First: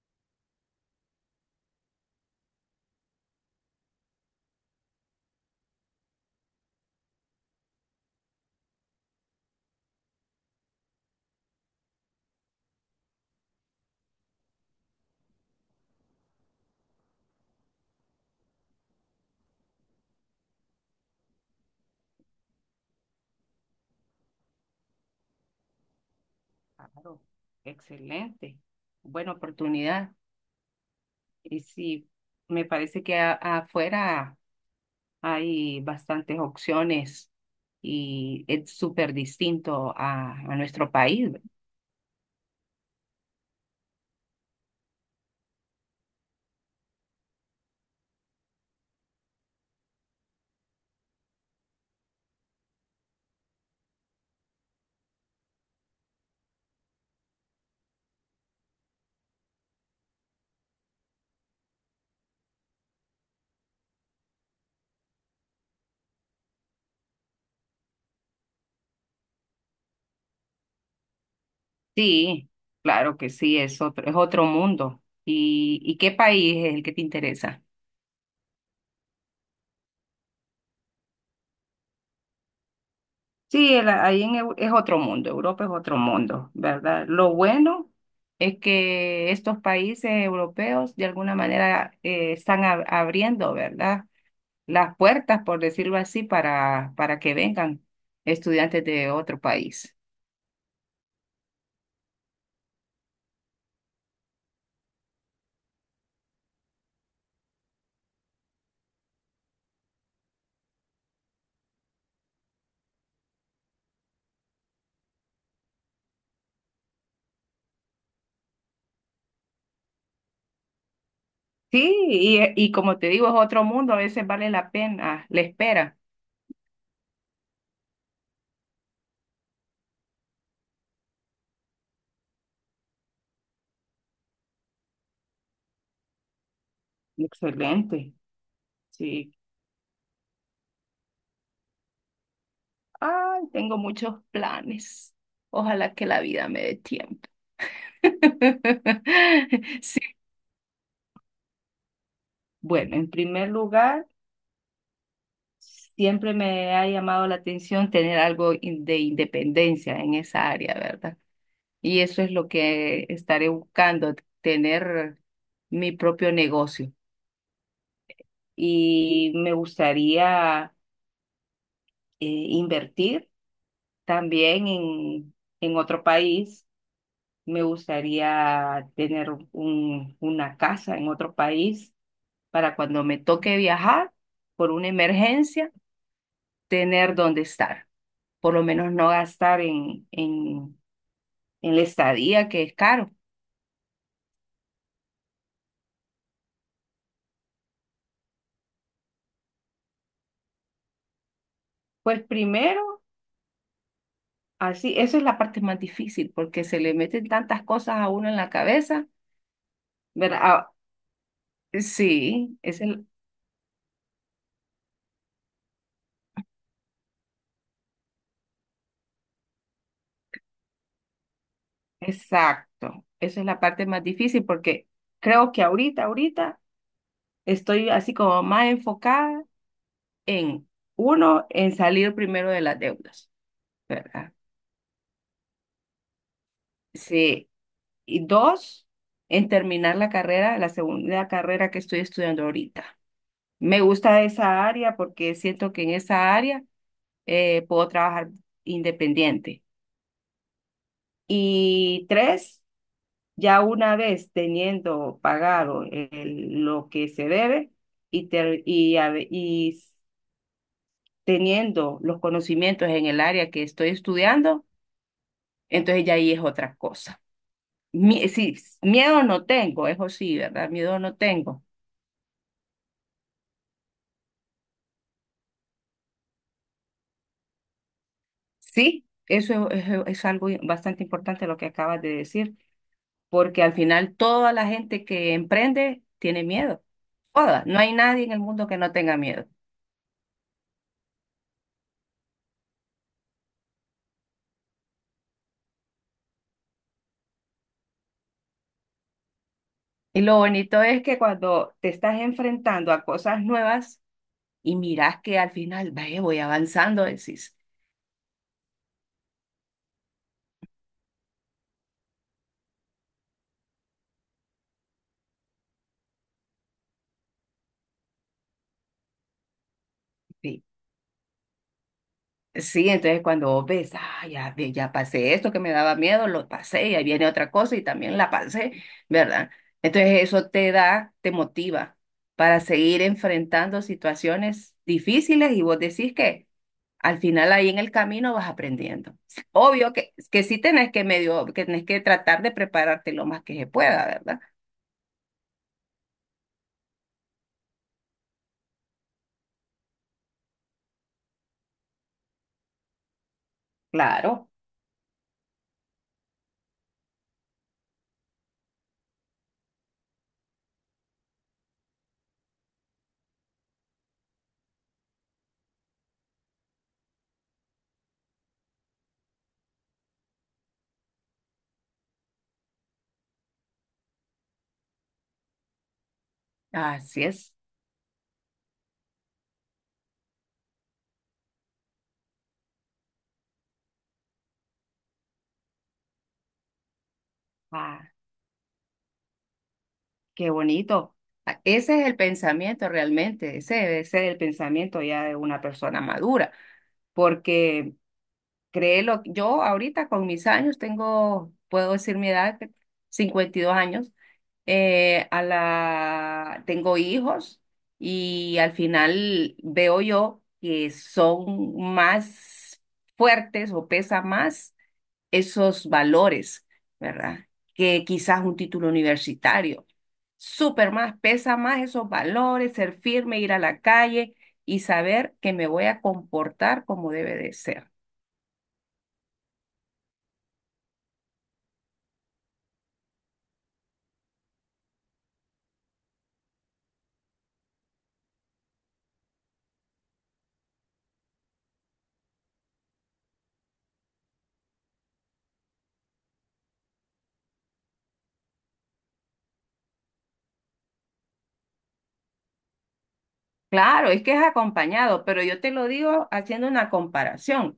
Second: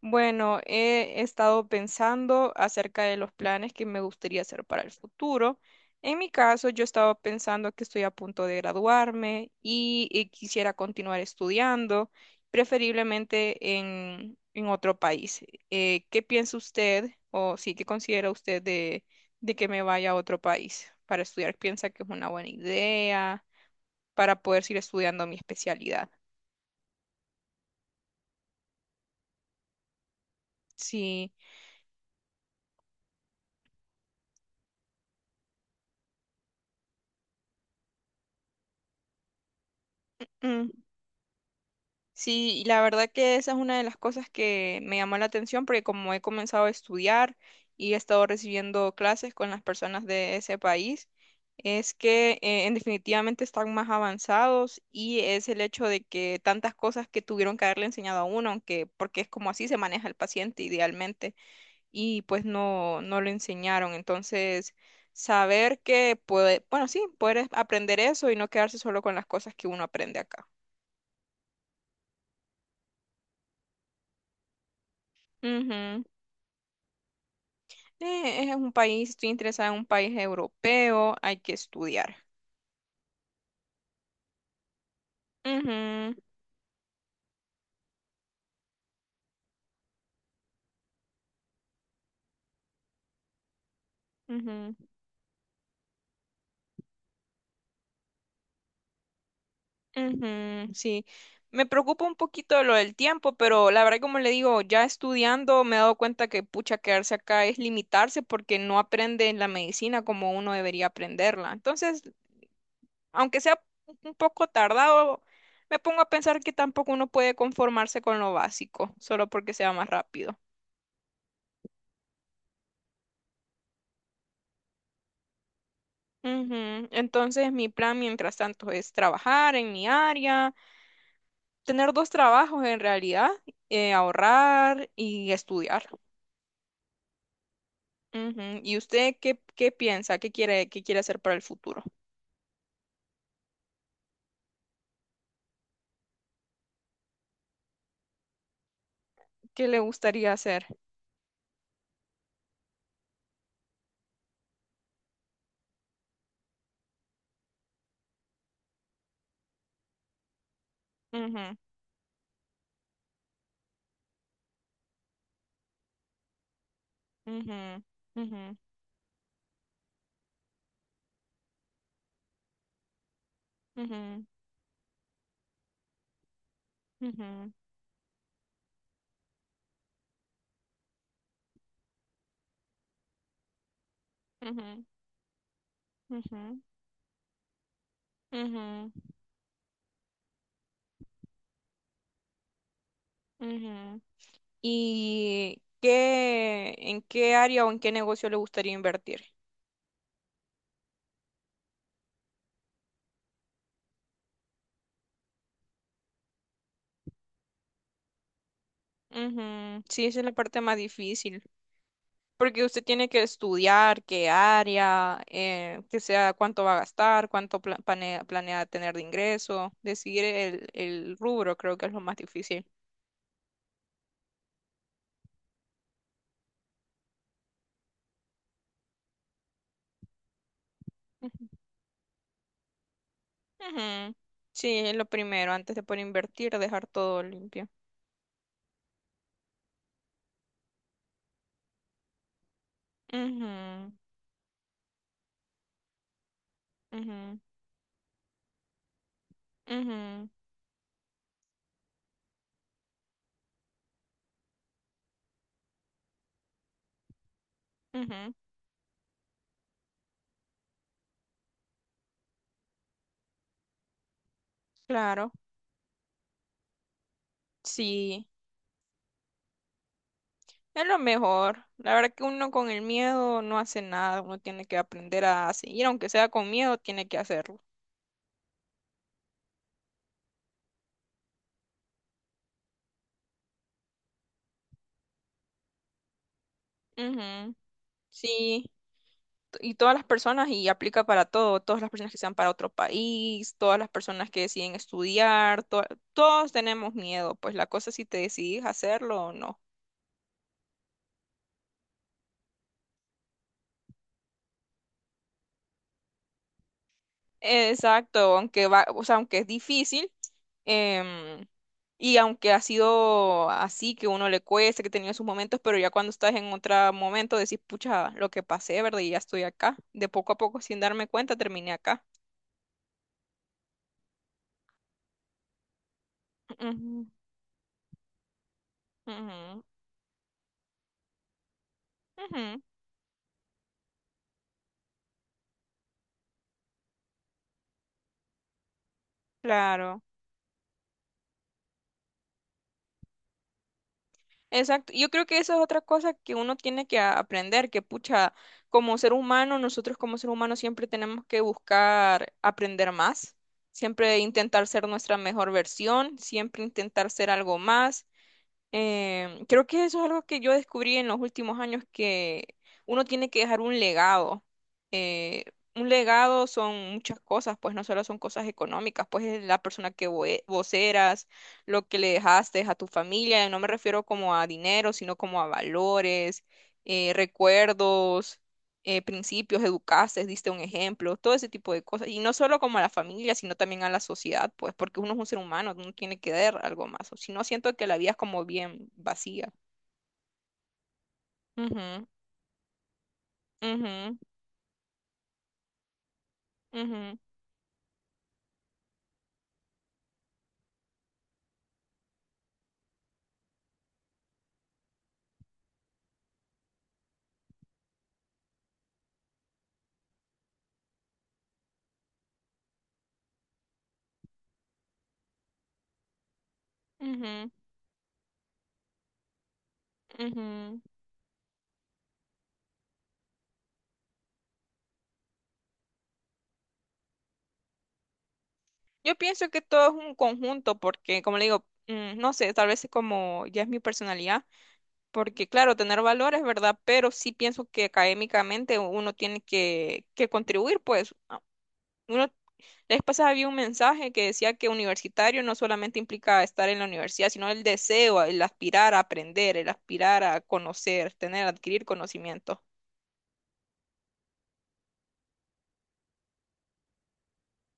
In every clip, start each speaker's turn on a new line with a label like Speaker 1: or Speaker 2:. Speaker 1: Bueno, he estado pensando acerca de los planes que me gustaría hacer para el futuro. En mi caso, yo estaba pensando que estoy a punto de graduarme y quisiera continuar estudiando, preferiblemente en otro país. ¿Qué piensa usted o sí, qué considera usted de que me vaya a otro país para estudiar? ¿Piensa que es una buena idea para poder seguir estudiando mi especialidad?
Speaker 2: Claro, excelente. Buena oportunidad.
Speaker 1: Sí.
Speaker 2: Y sí, me parece que afuera hay bastantes opciones y es súper distinto a
Speaker 1: Mm,
Speaker 2: nuestro país, ¿ve?
Speaker 1: sí, y la verdad que esa es una de las cosas que me llamó la atención porque como he comenzado a estudiar y he estado recibiendo clases con las personas de ese país, es que en definitivamente están más avanzados y es el hecho de que tantas cosas que tuvieron que haberle enseñado a uno, aunque porque es como así se maneja el paciente idealmente y pues no lo enseñaron, entonces saber que puede, bueno, sí, poder aprender eso y no quedarse solo con las cosas que uno aprende acá.
Speaker 2: Sí, claro que sí, es otro mundo. Y
Speaker 1: Ujú.
Speaker 2: qué país es el que te interesa?
Speaker 1: Es un país, estoy interesada en un país europeo, hay que estudiar.
Speaker 2: Sí, ahí en, es otro mundo, Europa es otro
Speaker 1: Ujú,
Speaker 2: mundo, ¿verdad? Lo bueno es que estos países europeos de alguna manera están abriendo, ¿verdad?
Speaker 1: ujú,
Speaker 2: Las puertas, por decirlo así, para que vengan estudiantes de otro país.
Speaker 1: ujú, sí, me preocupa un poquito lo del tiempo, pero la verdad, como le digo, ya estudiando me he dado cuenta que pucha, quedarse acá es limitarse porque no aprende la medicina como uno debería aprenderla. Entonces, aunque sea un poco tardado, me pongo a pensar que tampoco uno puede conformarse con lo básico, solo porque sea más rápido.
Speaker 2: Sí, y como te digo, es otro mundo, a veces vale la pena la espera.
Speaker 1: Ujú. Entonces, mi plan mientras tanto es trabajar en mi área, tener dos trabajos en realidad, ahorrar y estudiar.
Speaker 2: Excelente,
Speaker 1: Ujú. ¿Y usted
Speaker 2: sí.
Speaker 1: qué, qué piensa? Qué quiere hacer para el futuro?
Speaker 2: Ay, tengo muchos planes. Ojalá que la vida me dé tiempo.
Speaker 1: ¿Qué le
Speaker 2: Sí.
Speaker 1: gustaría hacer?
Speaker 2: Bueno, en primer lugar, siempre me ha llamado la atención tener algo de independencia en esa área, ¿verdad?
Speaker 1: Ujú,
Speaker 2: Y eso es lo que estaré buscando, tener mi propio negocio.
Speaker 1: ujú, ujú,
Speaker 2: Y me gustaría invertir
Speaker 1: ujú,
Speaker 2: también en otro país.
Speaker 1: ujú,
Speaker 2: Me gustaría tener una casa en otro país para cuando me toque viajar por
Speaker 1: ujú,
Speaker 2: una emergencia,
Speaker 1: ujú,
Speaker 2: tener dónde estar. Por lo menos
Speaker 1: ujú,
Speaker 2: no gastar en la estadía, que es caro.
Speaker 1: ujú. ¿Y qué, en qué área o en qué negocio le gustaría invertir?
Speaker 2: Pues primero así, eso es la parte más difícil, porque se le meten tantas cosas a uno en la cabeza,
Speaker 1: Ujú. Sí, esa es la
Speaker 2: ¿verdad?
Speaker 1: parte
Speaker 2: Ah,
Speaker 1: más difícil.
Speaker 2: sí,
Speaker 1: Porque
Speaker 2: es
Speaker 1: usted
Speaker 2: el,
Speaker 1: tiene que estudiar qué área, que sea cuánto va a gastar, planea, planea tener de ingreso, decidir el rubro creo que es lo más difícil.
Speaker 2: exacto, esa es la parte más difícil, porque creo que ahorita estoy así como más enfocada en, uno,
Speaker 1: Ujú.
Speaker 2: en salir primero de las deudas,
Speaker 1: Ujú.
Speaker 2: ¿verdad?
Speaker 1: Sí, es lo primero, antes de poder invertir, dejar todo
Speaker 2: Sí,
Speaker 1: limpio.
Speaker 2: y dos, en terminar la carrera, la segunda carrera que estoy estudiando ahorita.
Speaker 1: Ujú,
Speaker 2: Me gusta esa área porque siento que en esa área
Speaker 1: ujú,
Speaker 2: puedo trabajar independiente.
Speaker 1: ujú,
Speaker 2: Y tres, ya una vez teniendo pagado lo que se debe y,
Speaker 1: ujú.
Speaker 2: ter- y, a y teniendo los conocimientos en el área que estoy estudiando,
Speaker 1: Claro,
Speaker 2: entonces ya ahí es otra cosa.
Speaker 1: sí,
Speaker 2: Sí, miedo no tengo, eso sí, ¿verdad?
Speaker 1: es lo
Speaker 2: Miedo no tengo.
Speaker 1: mejor. La verdad que uno con el miedo no hace nada, uno tiene que aprender a seguir, aunque sea con miedo, tiene que hacerlo.
Speaker 2: Sí, eso es, es algo bastante importante lo que acabas de decir, porque al final toda la gente que emprende tiene miedo.
Speaker 1: Ujú,
Speaker 2: Toda, no hay nadie en el mundo
Speaker 1: sí,
Speaker 2: que no tenga miedo.
Speaker 1: y todas las personas y aplica para todo, todas las personas que sean para otro país, todas las personas que deciden estudiar, todos tenemos miedo, pues la cosa es si te decidís hacerlo o no.
Speaker 2: Y lo bonito es que cuando te estás enfrentando a cosas nuevas y miras que al final, ve voy avanzando, decís,
Speaker 1: Exacto, aunque va, o sea, aunque es difícil, em, y aunque ha sido así que uno le cuesta, que ha tenido sus momentos, pero ya cuando estás en otro momento decís, pucha, lo que pasé, ¿verdad? Y ya estoy acá. De poco a poco,
Speaker 2: sí,
Speaker 1: sin darme cuenta, terminé acá.
Speaker 2: sí, entonces cuando vos ves, ah, ya, ya pasé esto que me daba miedo, lo pasé y ahí
Speaker 1: Ujú,
Speaker 2: viene otra cosa y también la pasé, ¿verdad?
Speaker 1: ujú,
Speaker 2: Entonces eso te da, te motiva para
Speaker 1: ujú,
Speaker 2: seguir enfrentando situaciones difíciles y vos decís que al final ahí en el camino vas aprendiendo. Obvio
Speaker 1: claro.
Speaker 2: que sí tenés que medio, que tenés que tratar de prepararte lo más que se pueda, ¿verdad?
Speaker 1: Exacto. Yo creo que eso es otra cosa que uno tiene aprender, que pucha, como ser humano, nosotros como ser humano siempre tenemos que buscar aprender más, siempre
Speaker 2: Claro,
Speaker 1: intentar ser nuestra mejor versión, siempre intentar ser algo más. Creo que eso es algo que yo descubrí en los últimos años, que uno tiene que dejar un legado. Eh, un legado son muchas cosas, pues no solo son cosas económicas, pues es la persona vos eras, lo que le dejaste a tu familia, y no me refiero como a dinero, sino como a valores,
Speaker 2: así es.
Speaker 1: recuerdos, principios, educaste, diste un ejemplo, todo ese tipo de cosas. Y no solo como a la familia, sino también a la sociedad, pues, porque uno es un ser humano, uno tiene que dar algo más. O si no, siento que la
Speaker 2: Ah,
Speaker 1: vida es como bien vacía.
Speaker 2: qué bonito. Ah, ese
Speaker 1: Ujú,
Speaker 2: es el pensamiento realmente, ese debe
Speaker 1: ujú,
Speaker 2: ser el pensamiento ya de una persona madura,
Speaker 1: ujú,
Speaker 2: porque créelo, yo ahorita con mis años tengo, puedo decir mi edad, que 52 años, a la, tengo hijos y al final veo yo que son más fuertes o pesa más esos valores, ¿verdad?
Speaker 1: ujú,
Speaker 2: Que quizás un título universitario.
Speaker 1: ujú.
Speaker 2: Súper más, pesa más esos valores, ser firme, ir a la calle y saber que me voy a comportar como debe de ser.
Speaker 1: Yo pienso que todo es un conjunto, porque, como le digo, mm, no sé, tal vez es como ya es mi personalidad, porque claro, tener valores, ¿verdad? Pero sí pienso que académicamente uno tiene que contribuir, pues, a- uno. La vez pasada había un mensaje que decía que universitario no solamente implica estar en la universidad, sino el deseo, el aspirar a aprender, el aspirar a conocer, tener, adquirir conocimiento.
Speaker 2: Claro, es que es acompañado, pero yo te lo digo haciendo una comparación.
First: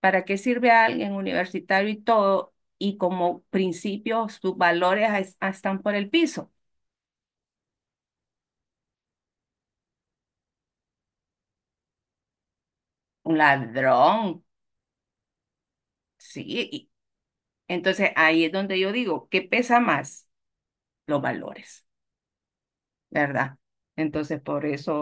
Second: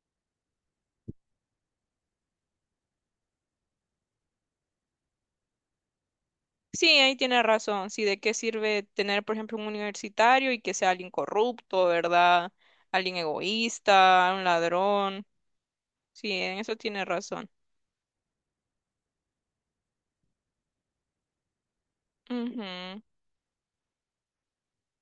Speaker 2: ¿Para qué sirve a alguien universitario y todo? Y como principio, sus valores ah, están por el piso.
Speaker 1: Sí, ahí tiene razón. Sí, ¿de qué sirve tener, por ejemplo, un universitario y que sea alguien corrupto, ¿verdad? Alguien
Speaker 2: Un
Speaker 1: egoísta, un
Speaker 2: ladrón,
Speaker 1: ladrón. Sí,
Speaker 2: sí.
Speaker 1: en eso
Speaker 2: y-
Speaker 1: tiene razón.
Speaker 2: Entonces ahí es donde yo digo, ¿qué pesa más? Los valores.
Speaker 1: Ujú,
Speaker 2: ¿Verdad? Entonces, por eso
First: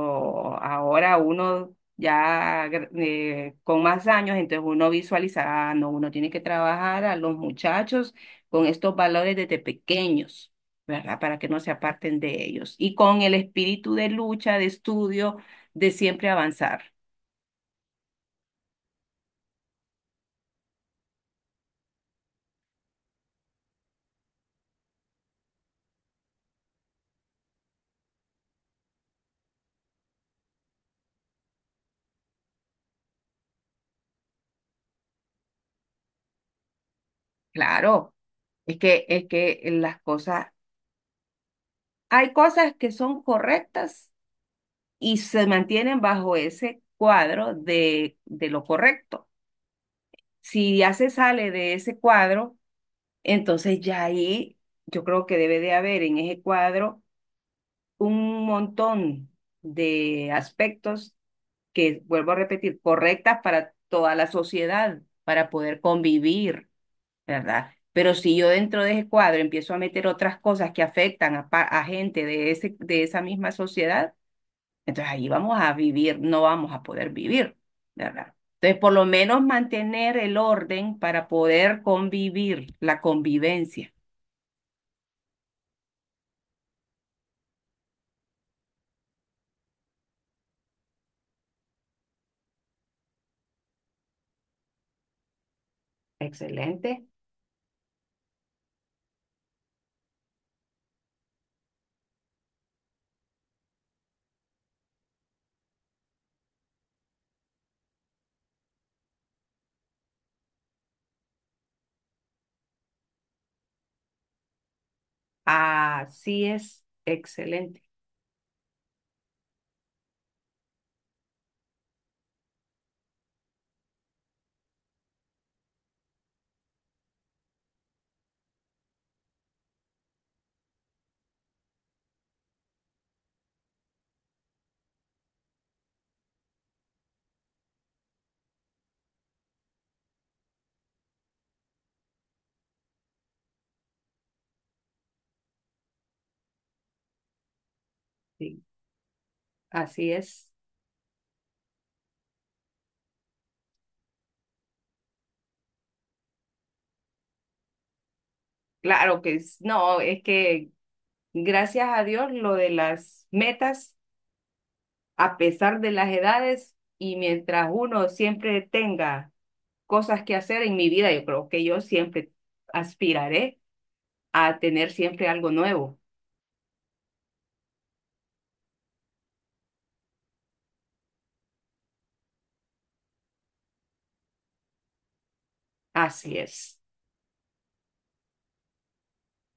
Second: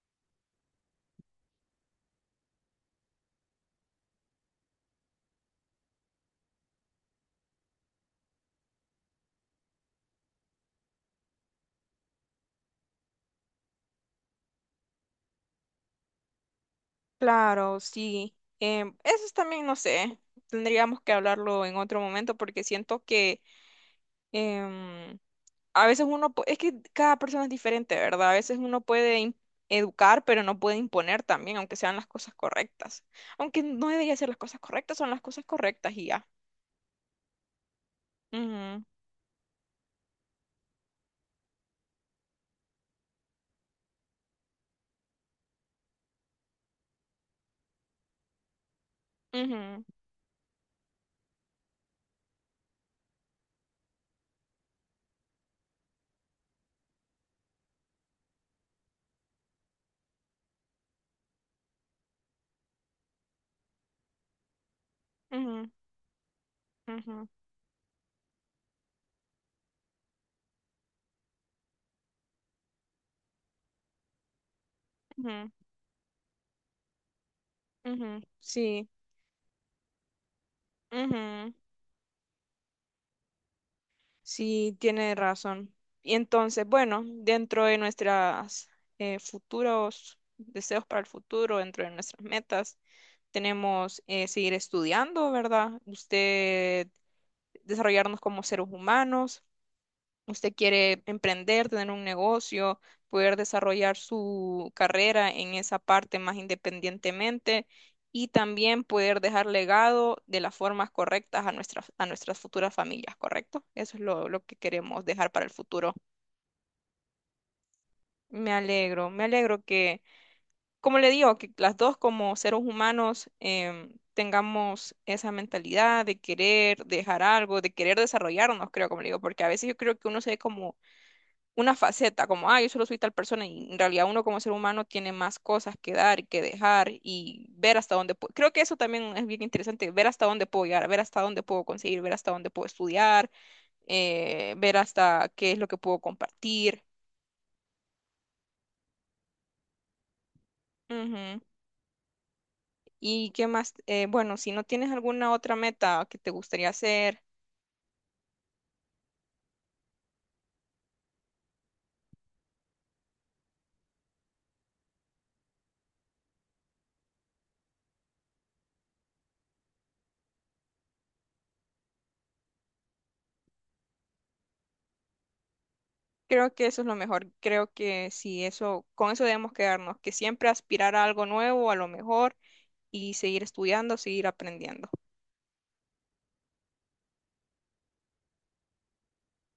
Speaker 2: ahora uno ya con más años, entonces uno visualiza, ah, no, uno tiene que trabajar a los muchachos con estos valores desde pequeños, ¿verdad? Para que no se aparten de ellos. Y con el espíritu de lucha, de estudio, de siempre avanzar.
Speaker 1: claro, sí. Eso es también, no sé, tendríamos que hablarlo en otro momento porque siento que a veces uno, es que cada persona es diferente, ¿verdad? A veces uno educar, pero no puede imponer también, aunque sean las cosas correctas. Aunque no debería ser las cosas correctas, son las cosas correctas y ya.
Speaker 2: Claro,
Speaker 1: Ujú,
Speaker 2: es que las cosas, hay cosas que son correctas y se mantienen bajo ese cuadro de lo correcto.
Speaker 1: ujú,
Speaker 2: Si ya se sale de ese cuadro, entonces ya ahí yo creo que debe de haber en ese cuadro un montón de aspectos que, vuelvo a repetir, correctas para toda la sociedad, para
Speaker 1: ujú,
Speaker 2: poder convivir,
Speaker 1: ujú,
Speaker 2: ¿verdad? Pero si yo dentro de ese cuadro empiezo a meter otras cosas que afectan a, a gente de ese, de esa misma sociedad, entonces ahí vamos a vivir, no vamos a poder vivir,
Speaker 1: ujú, ujú.
Speaker 2: ¿verdad? Entonces,
Speaker 1: Sí,
Speaker 2: por lo menos mantener el orden para
Speaker 1: ujú.
Speaker 2: poder convivir, la convivencia.
Speaker 1: Sí, tiene razón. Y entonces, bueno, dentro de nuestras futuros deseos para el futuro, dentro de nuestras metas, tenemos seguir estudiando, ¿verdad? Usted
Speaker 2: Excelente.
Speaker 1: desarrollarnos como seres humanos, usted quiere emprender, tener un negocio, poder desarrollar su carrera en esa parte más independientemente y también poder dejar legado de las formas correctas a nuestras futuras familias, ¿correcto? Eso es lo que queremos dejar para el futuro.
Speaker 2: Así es, excelente.
Speaker 1: Me alegro que como le digo, que las dos como seres humanos tengamos esa mentalidad de querer dejar algo, de querer desarrollarnos, creo, como le digo, porque a veces yo creo que uno se ve como una faceta, como, ah, yo solo soy tal persona, y en realidad uno como ser humano tiene más cosas que dar y que dejar y ver hasta dónde puedo. Creo que eso también es bien interesante, ver hasta dónde puedo llegar, ver hasta dónde puedo conseguir, ver hasta dónde puedo estudiar, ver hasta qué es lo que puedo compartir.
Speaker 2: Sí, así es.
Speaker 1: Ujú. ¿Y qué más? Bueno, si no tienes alguna otra meta que te gustaría hacer,
Speaker 2: Claro que no, es que gracias a Dios lo de las metas, a pesar de las edades y mientras uno siempre tenga cosas que hacer en mi vida, yo creo que yo siempre aspiraré a tener siempre algo nuevo.
Speaker 1: creo que eso es lo mejor. Creo que si eso, con eso debemos quedarnos, que siempre aspirar a algo nuevo, a lo mejor, y seguir estudiando, seguir aprendiendo.
Speaker 2: Así es.